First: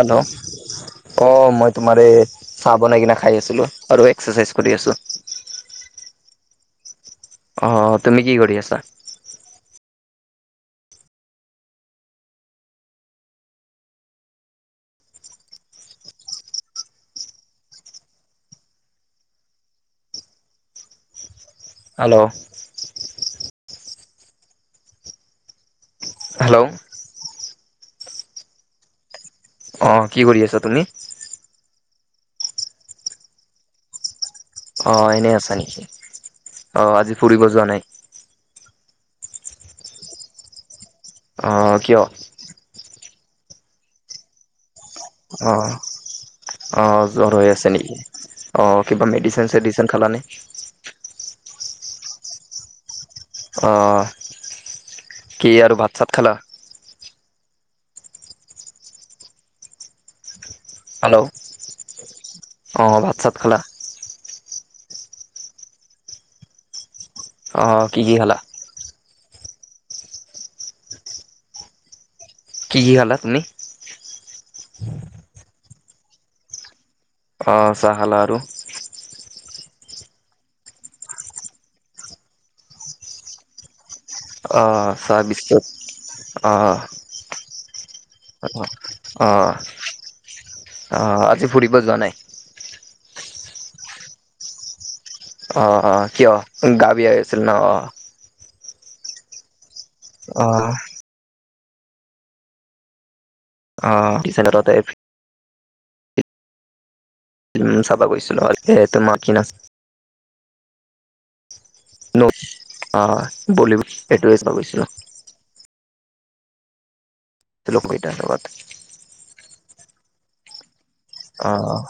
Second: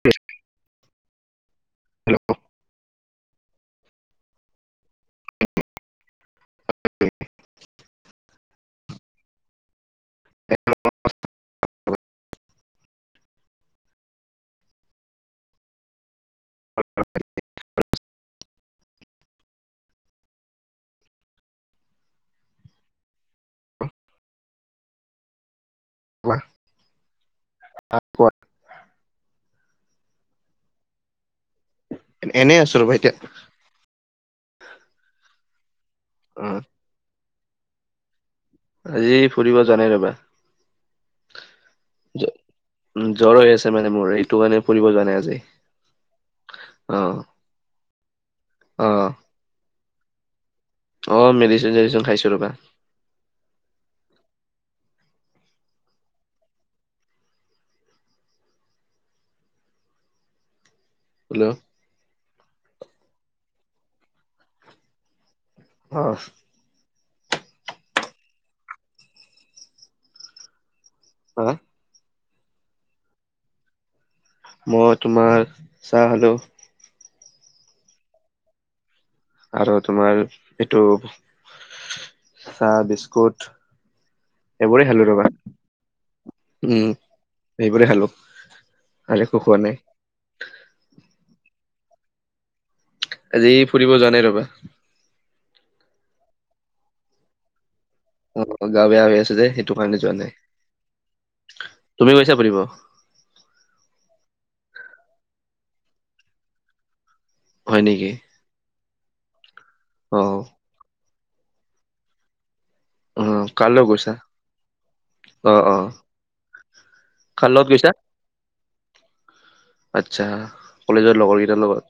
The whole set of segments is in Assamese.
হেল্ল' অ', মই তোমাৰে, চাহ বনাই কিনে খাই আছিলোঁ, আৰু এক্সাৰচাইজ কৰি আছোঁ। অঁ, তুমি কি কৰি আছা? হেল্ল' [inaudible] হেল্ল' তাৰপ [unintelligible] অঁ, কি কৰি আছা তুমি? এনেই আছো ৰ'বা, এতিয়া অ', এনেই আছা নেকি? অ', আজি ফুৰিব যোৱা নাই। আজি ফুৰিব যোৱা নাই ৰ'বা। অ', কিয়? জ- উম জ্বৰ হৈ আছে মানে মোৰ, এইটো কৰণে ফুৰিব যোৱা নাই আজি। অঁ, অঁ, অ' জ্বৰ হৈ আছে নেকি, অঁ, অ' কিবা মেডিচ [unintelligible] খালে নে? অ, মেডিচিন-চেডচিন খাইছো ৰ'বা। অ, কি আৰু ভাত-চাত খালা? হেল্ল, অ, ভাত-চাত খালা? অ, অ, কি কি খালা। [inaudible] কি কি খালা, তুমি? মই তোমাৰ, চাহ খালোঁ। অ, চাহ খালা আৰু। আৰু তোমাৰ, এইটো চাহ বিস্কুট। অ, এইবোৰে খালো চাহ ৰ'বা বিস্কুট অ, উম এইবোৰে খালোঁ। অ, অ, অ, আজি ফুৰিব যোৱা নাই। আজি ফুৰিব জানাই ৰ'বা। অ, অ, কিয় গা বিয়া আছিল ন, অ, অ, গা বেয়া হৈ আছে যে, সেইটো কাৰণে যোৱা নাই, অ তুমি গৈছা ফুৰিব? অ, [inaudible] হয় চাবা নেকি গৈছিলো, আৰু তোমাক কি নাছিল। অ, ন, অ, কাৰ বল লগত গৈছা? এইটোৱে ভাবিছিলো। অ, অ, কাৰ লগত গৈছা? লোকগীতাৰ লগত আচ্ছা, কলেজৰ লগৰ অ কেইটাৰ লগত।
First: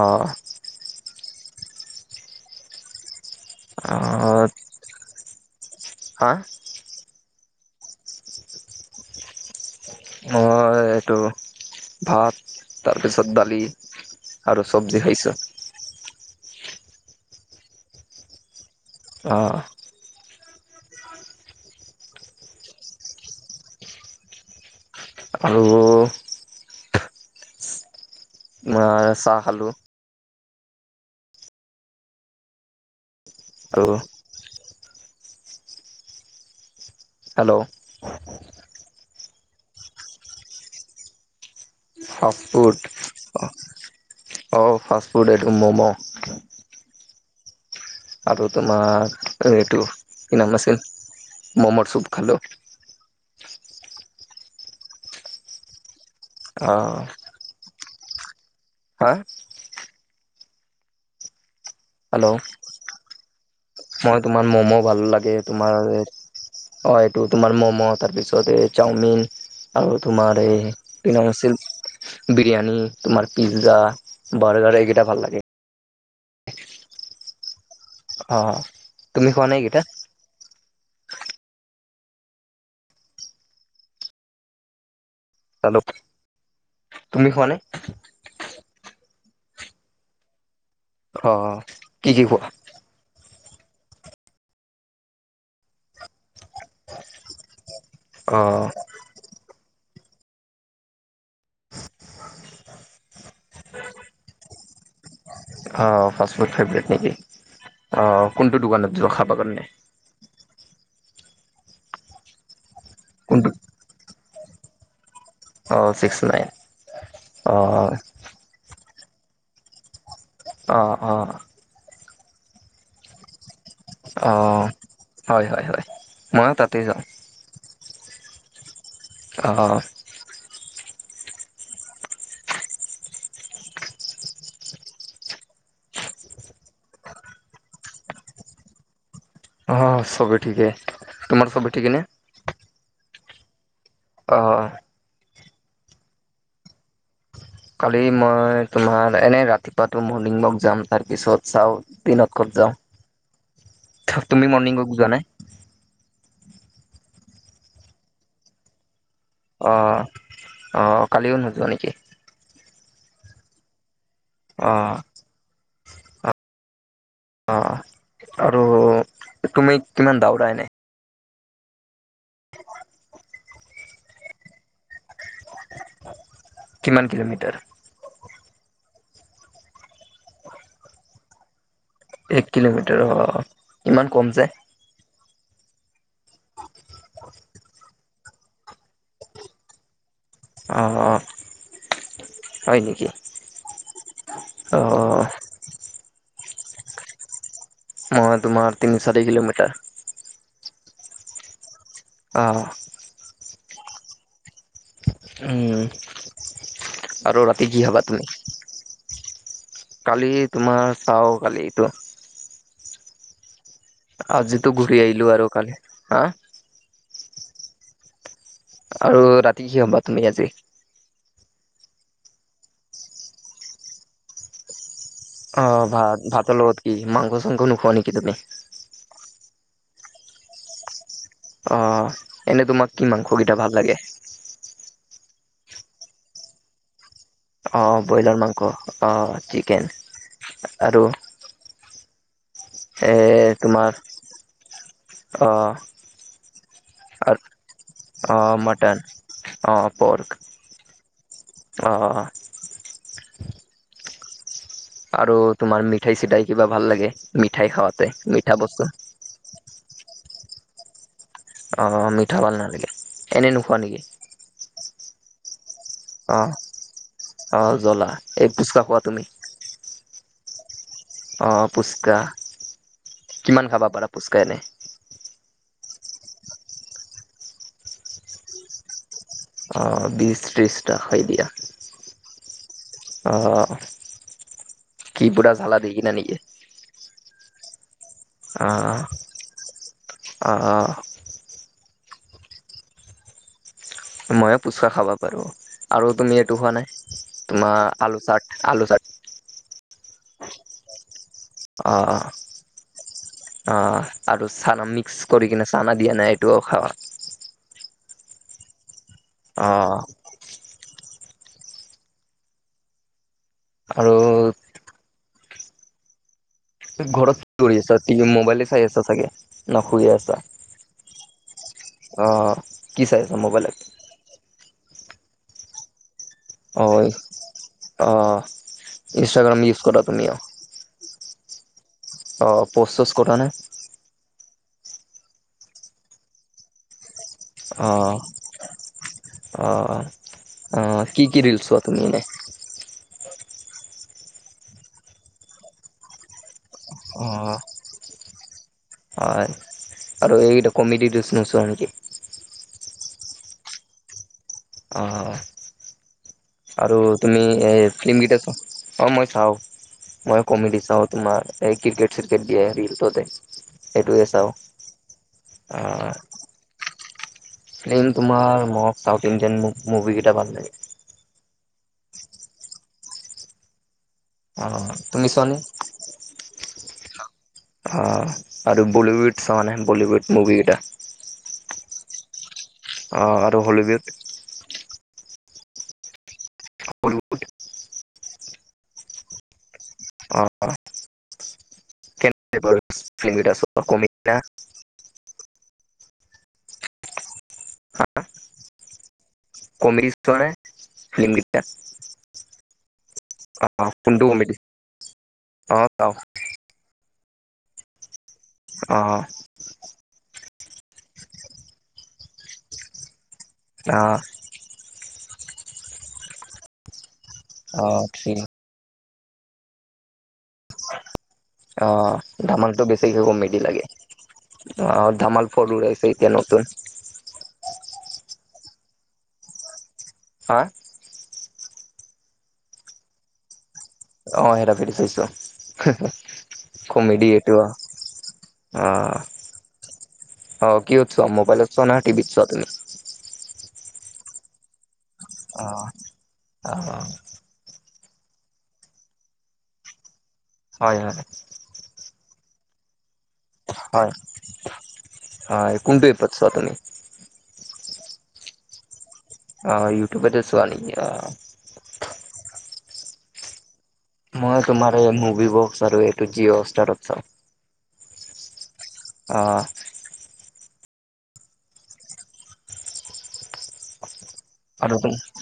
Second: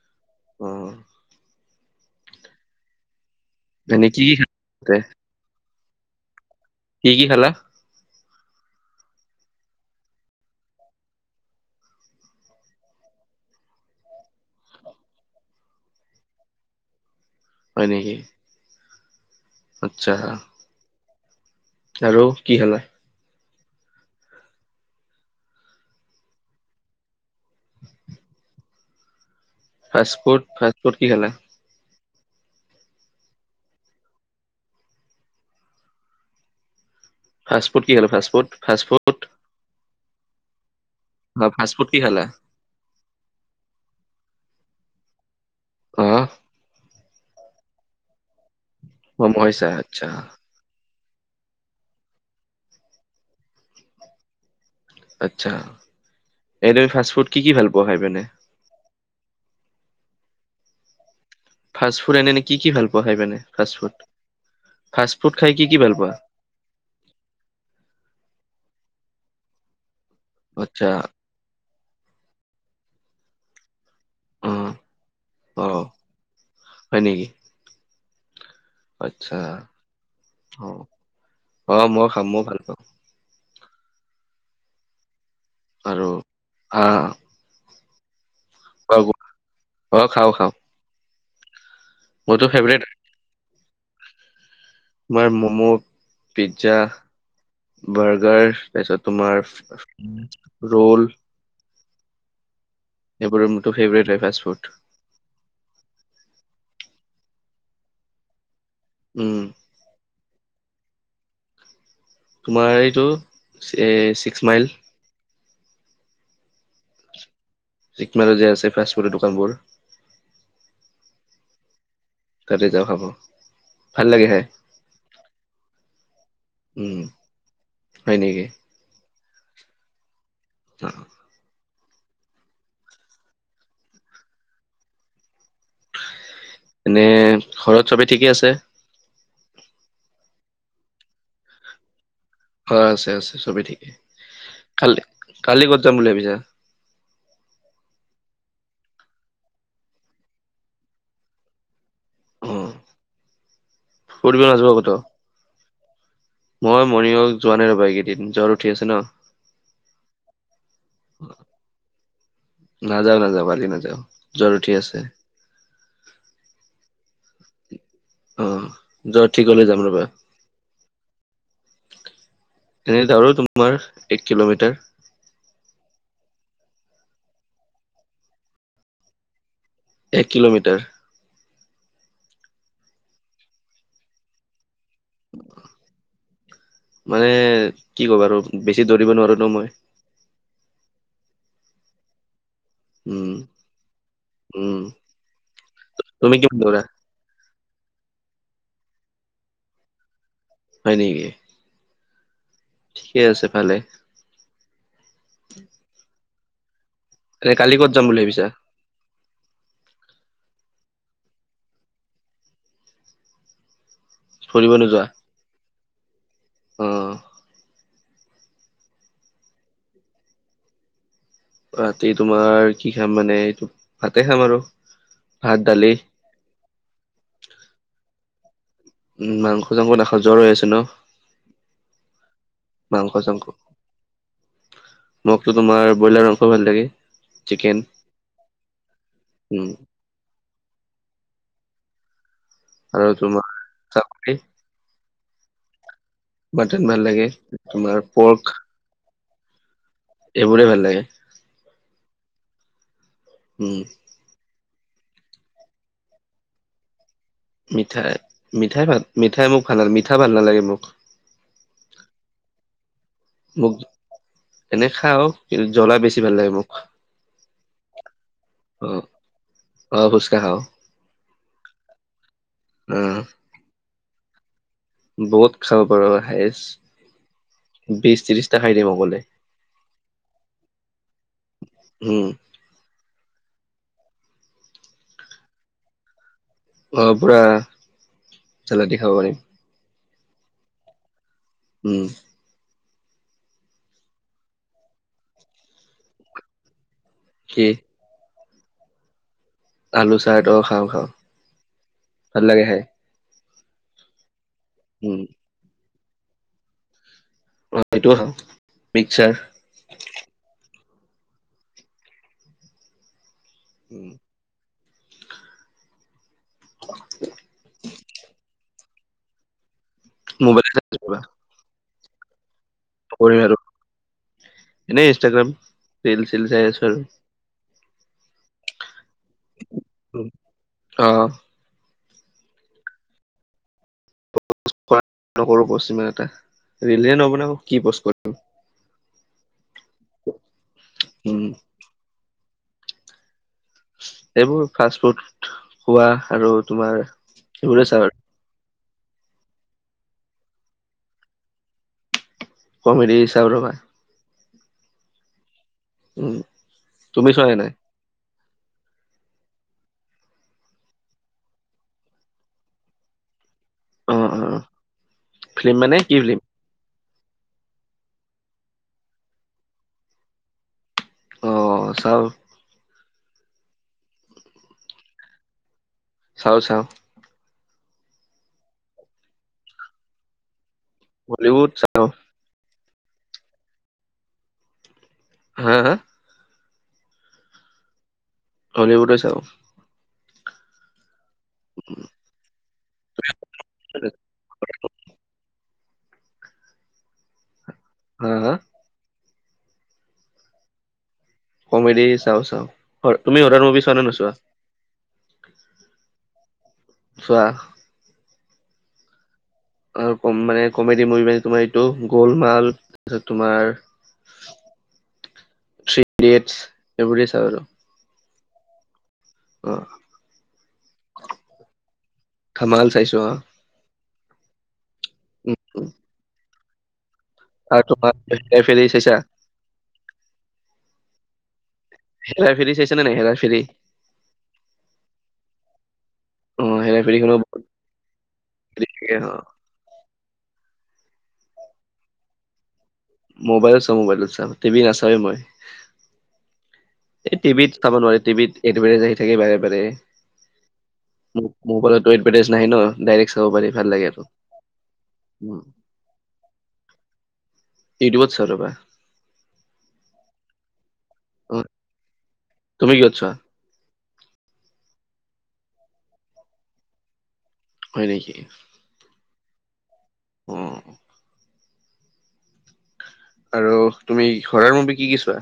অ অ, এনে কি কি অ, খালা? হা, কি কি খালা? মই এইটো ভাত, তাৰপিছত দালি। আৰু চব্জি খাইছো। হয় নেকি? অ, আচ্ছা, আৰু কি খালা? আৰু হয় তোমাৰ চাহ খালোঁ। ফাষ্টফুড কি খালা? আৰু, হেল্ল' ফাষ্টফুড কি আৰু ফাষ্ট ফুড অ, ফাষ্টফুড কি খালা? ফাষ্ট ফুড অ, ফাষ্ট ফুড এইটো ম'ম'। অহ, আৰু তোমাৰ মম খাইছা এইটো আচ্ছা কি নাম আছিল, মমৰ চুপ খালো। আচ্ছা, অ এইদা ফাষ্টফুড কি কি ভাল পোৱা খাই পে নে? হা, ফাষ্ট ফুড হেল্ল, এনে কি কি ভাল পোৱা খাই পিনে ফাষ্ট ফুড? মই তোমাৰ মম, ভাল ফাষ্ট ফুড লাগে খাই কি কি তোমাৰ। ভাল অ, পোৱা? এইটো তোমাৰ ম'ম' তাৰপিছত এই চাওমিন। আৰু তোমাৰ এই আচ্ছা কি নাম আছিল? বিৰিয়ানি, তোমাৰ পিজ্জা, অ বাৰ্গাৰ এইগেইটা ভাল লাগে। অ, হয় নেকি। অ, তুমি আচ্ছা, খোৱা নাই এইকেইটা অ, অ, মই খাম মই ভাল পাওঁ। দালোক, আৰু তুমি খোৱানে? কল-বুট? অ', খাওঁ খাওঁ। খাওঁ অ'। কি কি মইতো খোৱা ফেভৰেট হয়। তোমাৰ মম' পিজ্জা, অ বাৰ্গাৰ তাৰপিছত তোমাৰ ৰৌল। সেইবোৰ মোৰতো ফেভৰেট হয় ফাষ্ট ফুড। অ', ফাষ্ট ফুড ফেভৰেট নেকি? অ', কোনটো দোকানত যোৱা খাব উম কাৰনে? তোমাৰ এইটো কোনটো ছিক্স মাইল। অ', ছিক্স মাইল। অ'। [unintelligible] যে আছে ফাষ্ট ফুডৰ দোকানবোৰ। অ', অ'। তাতে যাওঁ খাব। ভাল লাগে খাই অ', হয় হয় হয়। ময়ো তাতেই উম যাওঁ। হয় নেকি? অ'। অ'। এনে ঘৰত চবেই ঠিকে আছে? অ', চবেই ঠিকে। তোমাৰ চবে ঠিকে নে? হয়, আছে আছে, চবেই ঠিকেই। অহ। কালি কালি ক'ত যাম বুলি ভাবিছা? কালি মই তোমাৰ এনেই ৰাতিপুৱাতো মৰ্ণিং ৱক যাম। তাৰপিছত চাওঁ। দিনত ক'ত যাওঁ। ফৰিব তুমি নোযোৱা মৰ্ণিং ৱক ক'তো? যোৱা নাই? মই মৰ্ণিং ৱাক যোৱা নাই ৰ'বা এইকেইদিন। জ্বৰ উঠি আছে ন। অ', অ', কালিও নোযোৱা নেকি? নাযাওঁ নাযাওঁ, কালি নাযাওঁ। জ্বৰ উঠি আছে অ', [inaudible] অ'। অ আৰু জয়ঠিকলৈ তুমি যাম ৰ'বা কিমান দাউৰা এনে? এনে দাউৰো তোমাৰ এক কিলোমিটাৰ। কিমান কিলোমিটাৰ? এক কিলোমিটাৰ। এক কিলোমিটাৰ অ', ইমান কম যে? মানে কি ক'বা আৰু। বেছি দৌৰিব নোৱাৰো ন মই। অ', অ'। হয় নেকি? উম উম অ'। তুমি কিমান দৌৰা? মই তোমাৰ তিনি-চাৰি কিলোমিটাৰ। হয় নেকি? অহ। ঠিকে আছে, ভালে। উম। আৰু এনে ৰাতি কালি কি ক'ত যাম খাবা বুলি তুমি? ভাবিছা কালি তোমাৰ চাওঁ কালিটো। ফুৰিব আজিতো ঘূৰি আহিলো আৰু। কালি হা উম। আৰু ৰাতি কি খাবা তুমি আজি? ৰাতি তোমাৰ কি খাম মানে এইটো ভাতে খাম আৰু। ভাত অ', দালি ভাত। ভাতৰ লগত কি মাংস-চাংস নোখোৱা নেকি তুমি? উম, মাংস-চাংস নাখাওঁ জ্বৰ হৈ আছে ন। অহ, এনেই তোমাকটো মাংস মাংসকেইটা ভাল লাগে। মোকটো তোমাৰ ব্ৰইলাৰ মংস ভাল লাগে। চিকেন অঁ, ব্ৰইলাৰ মাংস অঁ, উম চিকেন আৰু। আৰু এই তোমাৰ, চাপৰি অঁ মাটন ভাল লাগে, তোমাৰ পৰ্ক। মটন, অঁ' প'ৰ্ক, এইবোৰে ভাল লাগে অঁ'। উম। আৰু তোমাৰ মিঠাই চিঠাই, কিবা ভাল লাগে, মিঠাই খাওঁতে, মিঠা মিঠাই বস্তু। ভাল মিঠাই মোক ভাল, মিঠা ভাল নালাগে মোক। অ ', মিঠা ভাল নালাগে। এনে মোক, নোখোৱা নেকি এনে খাওঁ আৰু। কিন্তু, জলা বেছি ভাল অ লাগে মোক, অ জ্বলা এই ফুচকা খোৱা অ'। অ', পুচকা। অঁ, পুচকা। উম। কিমান খাবা পাৰা, পুচকা এনে? বহুত খাব পাৰোঁ, বিশ ত্ৰিশটা খাই দিম অকলে। অ', বিশ ত্ৰিশটা হয়, দিয়া। উম। অ', কি পুৰা জালা দি কিনে নেকি? অ', পুৰা। জ্বালা দি আহ, খাব পাৰিম। অ, অ'। উম। ময়ো পুচকা খাবা পাৰোঁ, আৰু তুমি এইটো খোৱা নে, কি তোমাৰ আলু চাত, আলু চত আলু চাত অ', খাওঁ, খাওঁ। অ, অ'। ভাল লাগে খাই অ', আৰু চানা উম। মিক্স কৰি কিনে, চানা দিয়া নাই এইটোও খাওঁ। অ', সেইটো খাওঁ, মিক্সাৰ। অ'। উম, আৰু ঘৰত কি কৰি আছা, টিভি মোবাইলে চাই আছা চাগে না শুই আছা? মোবাইল অ', কি চাই আছা কৰিম আৰু মোবাইলত? এনেই ইনষ্টাগ্ৰাম। ৰিল ছিল চাই আছো আৰু অ', অঁ, ইনষ্টাগ্ৰাম ইউজ কৰা তুমি, অ'। অ'। অ', প'চ চ'চ কৰানে? নকৰো পশিমান এটা ৰেলে নব ন কি বস [unintelligible] অ', অ, অ ', কি উম, কি ৰিলচ ছোৱা তুমি এনে? এইবোৰ ফাষ্ট ফুড খোৱা, আৰু তোমাৰ অ'। এইবোৰে চাওঁ আৰু। হয়, আৰু এইটাে কমেডি নোছোৱা নেকি? কমেডি হিচাপ ৰ'বা। অ', উম, আৰু তুমি চোৱানে নাই? এই মকেইটা [unintelligible] অ', মই চাওঁ। মই কমেডি চাওঁ তোমাৰ, এই ক্ৰিকেট চিকেট দিয়ে ৰিলচতে। সেইটোৱে অ', চাওঁ, অ', ফিল্ম মানে আহ কি ফিল্ম? ফ্লিম তোমাৰ মই, চাউথ ইণ্ডিয়ান মুভি কেইটা ভাল লাগে। অ' চাওঁ অ' শুনিচনে? চাও, চাওঁ। অ' আৰু বলীউড চাওঁ মানে বলীউড মুভি কেইটা। বলিউড চালো। আৰু হলীউড? হা, হা। হলিউড হলীউডে চাৱ? অ'। উম। ফিাৰ কমি [unintelligible] হা', হা'। কমেডি নে ফিলম কমেডি চাওঁ, [unintelligible] চাওঁ। হৰ তুমি হৰৰ মুভি আহ চোৱা নে কটো নোচোৱা? হমি [unintelligible] অও [unintelligible] চোৱা অ'। আৰু ক মানে কমেডি মুভি মানে তোমাৰ এইটো গোলমাল, তাৰপিছত তোমাৰ অঁ'। থ্ৰী ইডিএটছ এইবোৰেই আৰু। অ' থ্ৰিডি। অ'। অ' ধামালটো ধামাল চাইছো বেছিকৈ অ'। কমেডি লাগে। অ' ধামাল উম, ফ'ৰ ওলাইছে এতিয়া নতুন? আৰু তোমাৰাই ফেৰিি চছা [unintelligible] হা'। হেৰা ফেৰি চাইছে নে নাই, হেৰা ফেৰি! অ' হেৰা ফেৰি চইছো, অ', হেৰা কমেডি ফেৰিখনো এইটো। থাকে অ', অ অ' কিহত চোৱা মোবাইলত চোৱা নে টিভিট চোৱা তুমি? মোবাইলত চাঁও মোবাইলত চাঁও, টিভি নাচাওঁ মই। অ', অ', অ'। এই টিভিত চাব নোৱাৰি টিভিত এ'ডচবোৰ আহি থাকে বাৰে বাৰে। হয়, হয়। মোবইলট তো এডভেটাইছ নাহে ন? ডাইৰেক্ট চাব পাৰি ভাল লাগে হয় আৰু। উম হয় কোনটো এপত চোৱা তুমি ইউটিউবত চাও ৰ'বা। অ' ইউটউবটে চোৱা নিকি? অ'। অ' তুমি কিহ'ত চোৱা? মই তোমাৰ এই মুভি বক্স আৰু এইটো জিঅ' হটষ্টাৰত চাওঁ। হয় নেকি? অ'। উম। আৰু তুমি হৰৰ আৰু মুূ্ভি কি কি চোৱা?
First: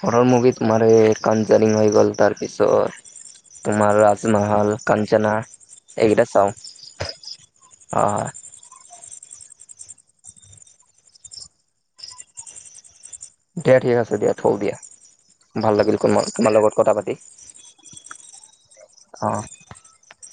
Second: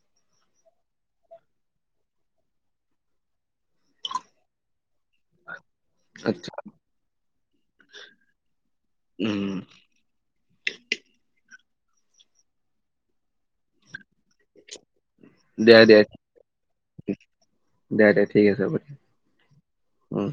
হৰৰ মুভি তো এই কানজাৰিং হৈ গ'ল, তাৰপিছত তোমাৰ ৰাজমহল কাঞ্চনা এইকেইটা আচ্ছা চাওঁ। অ' হয়। উম। দিয়া ঠিকে আছে দিয়া থও দিয়া। ভাল দিয়া লাগিল দিয়া ক তোমাৰ লগত কথা পাতি। দিয়া দিয়া ঠিক আছে হ'ব দিয়া অ' উম।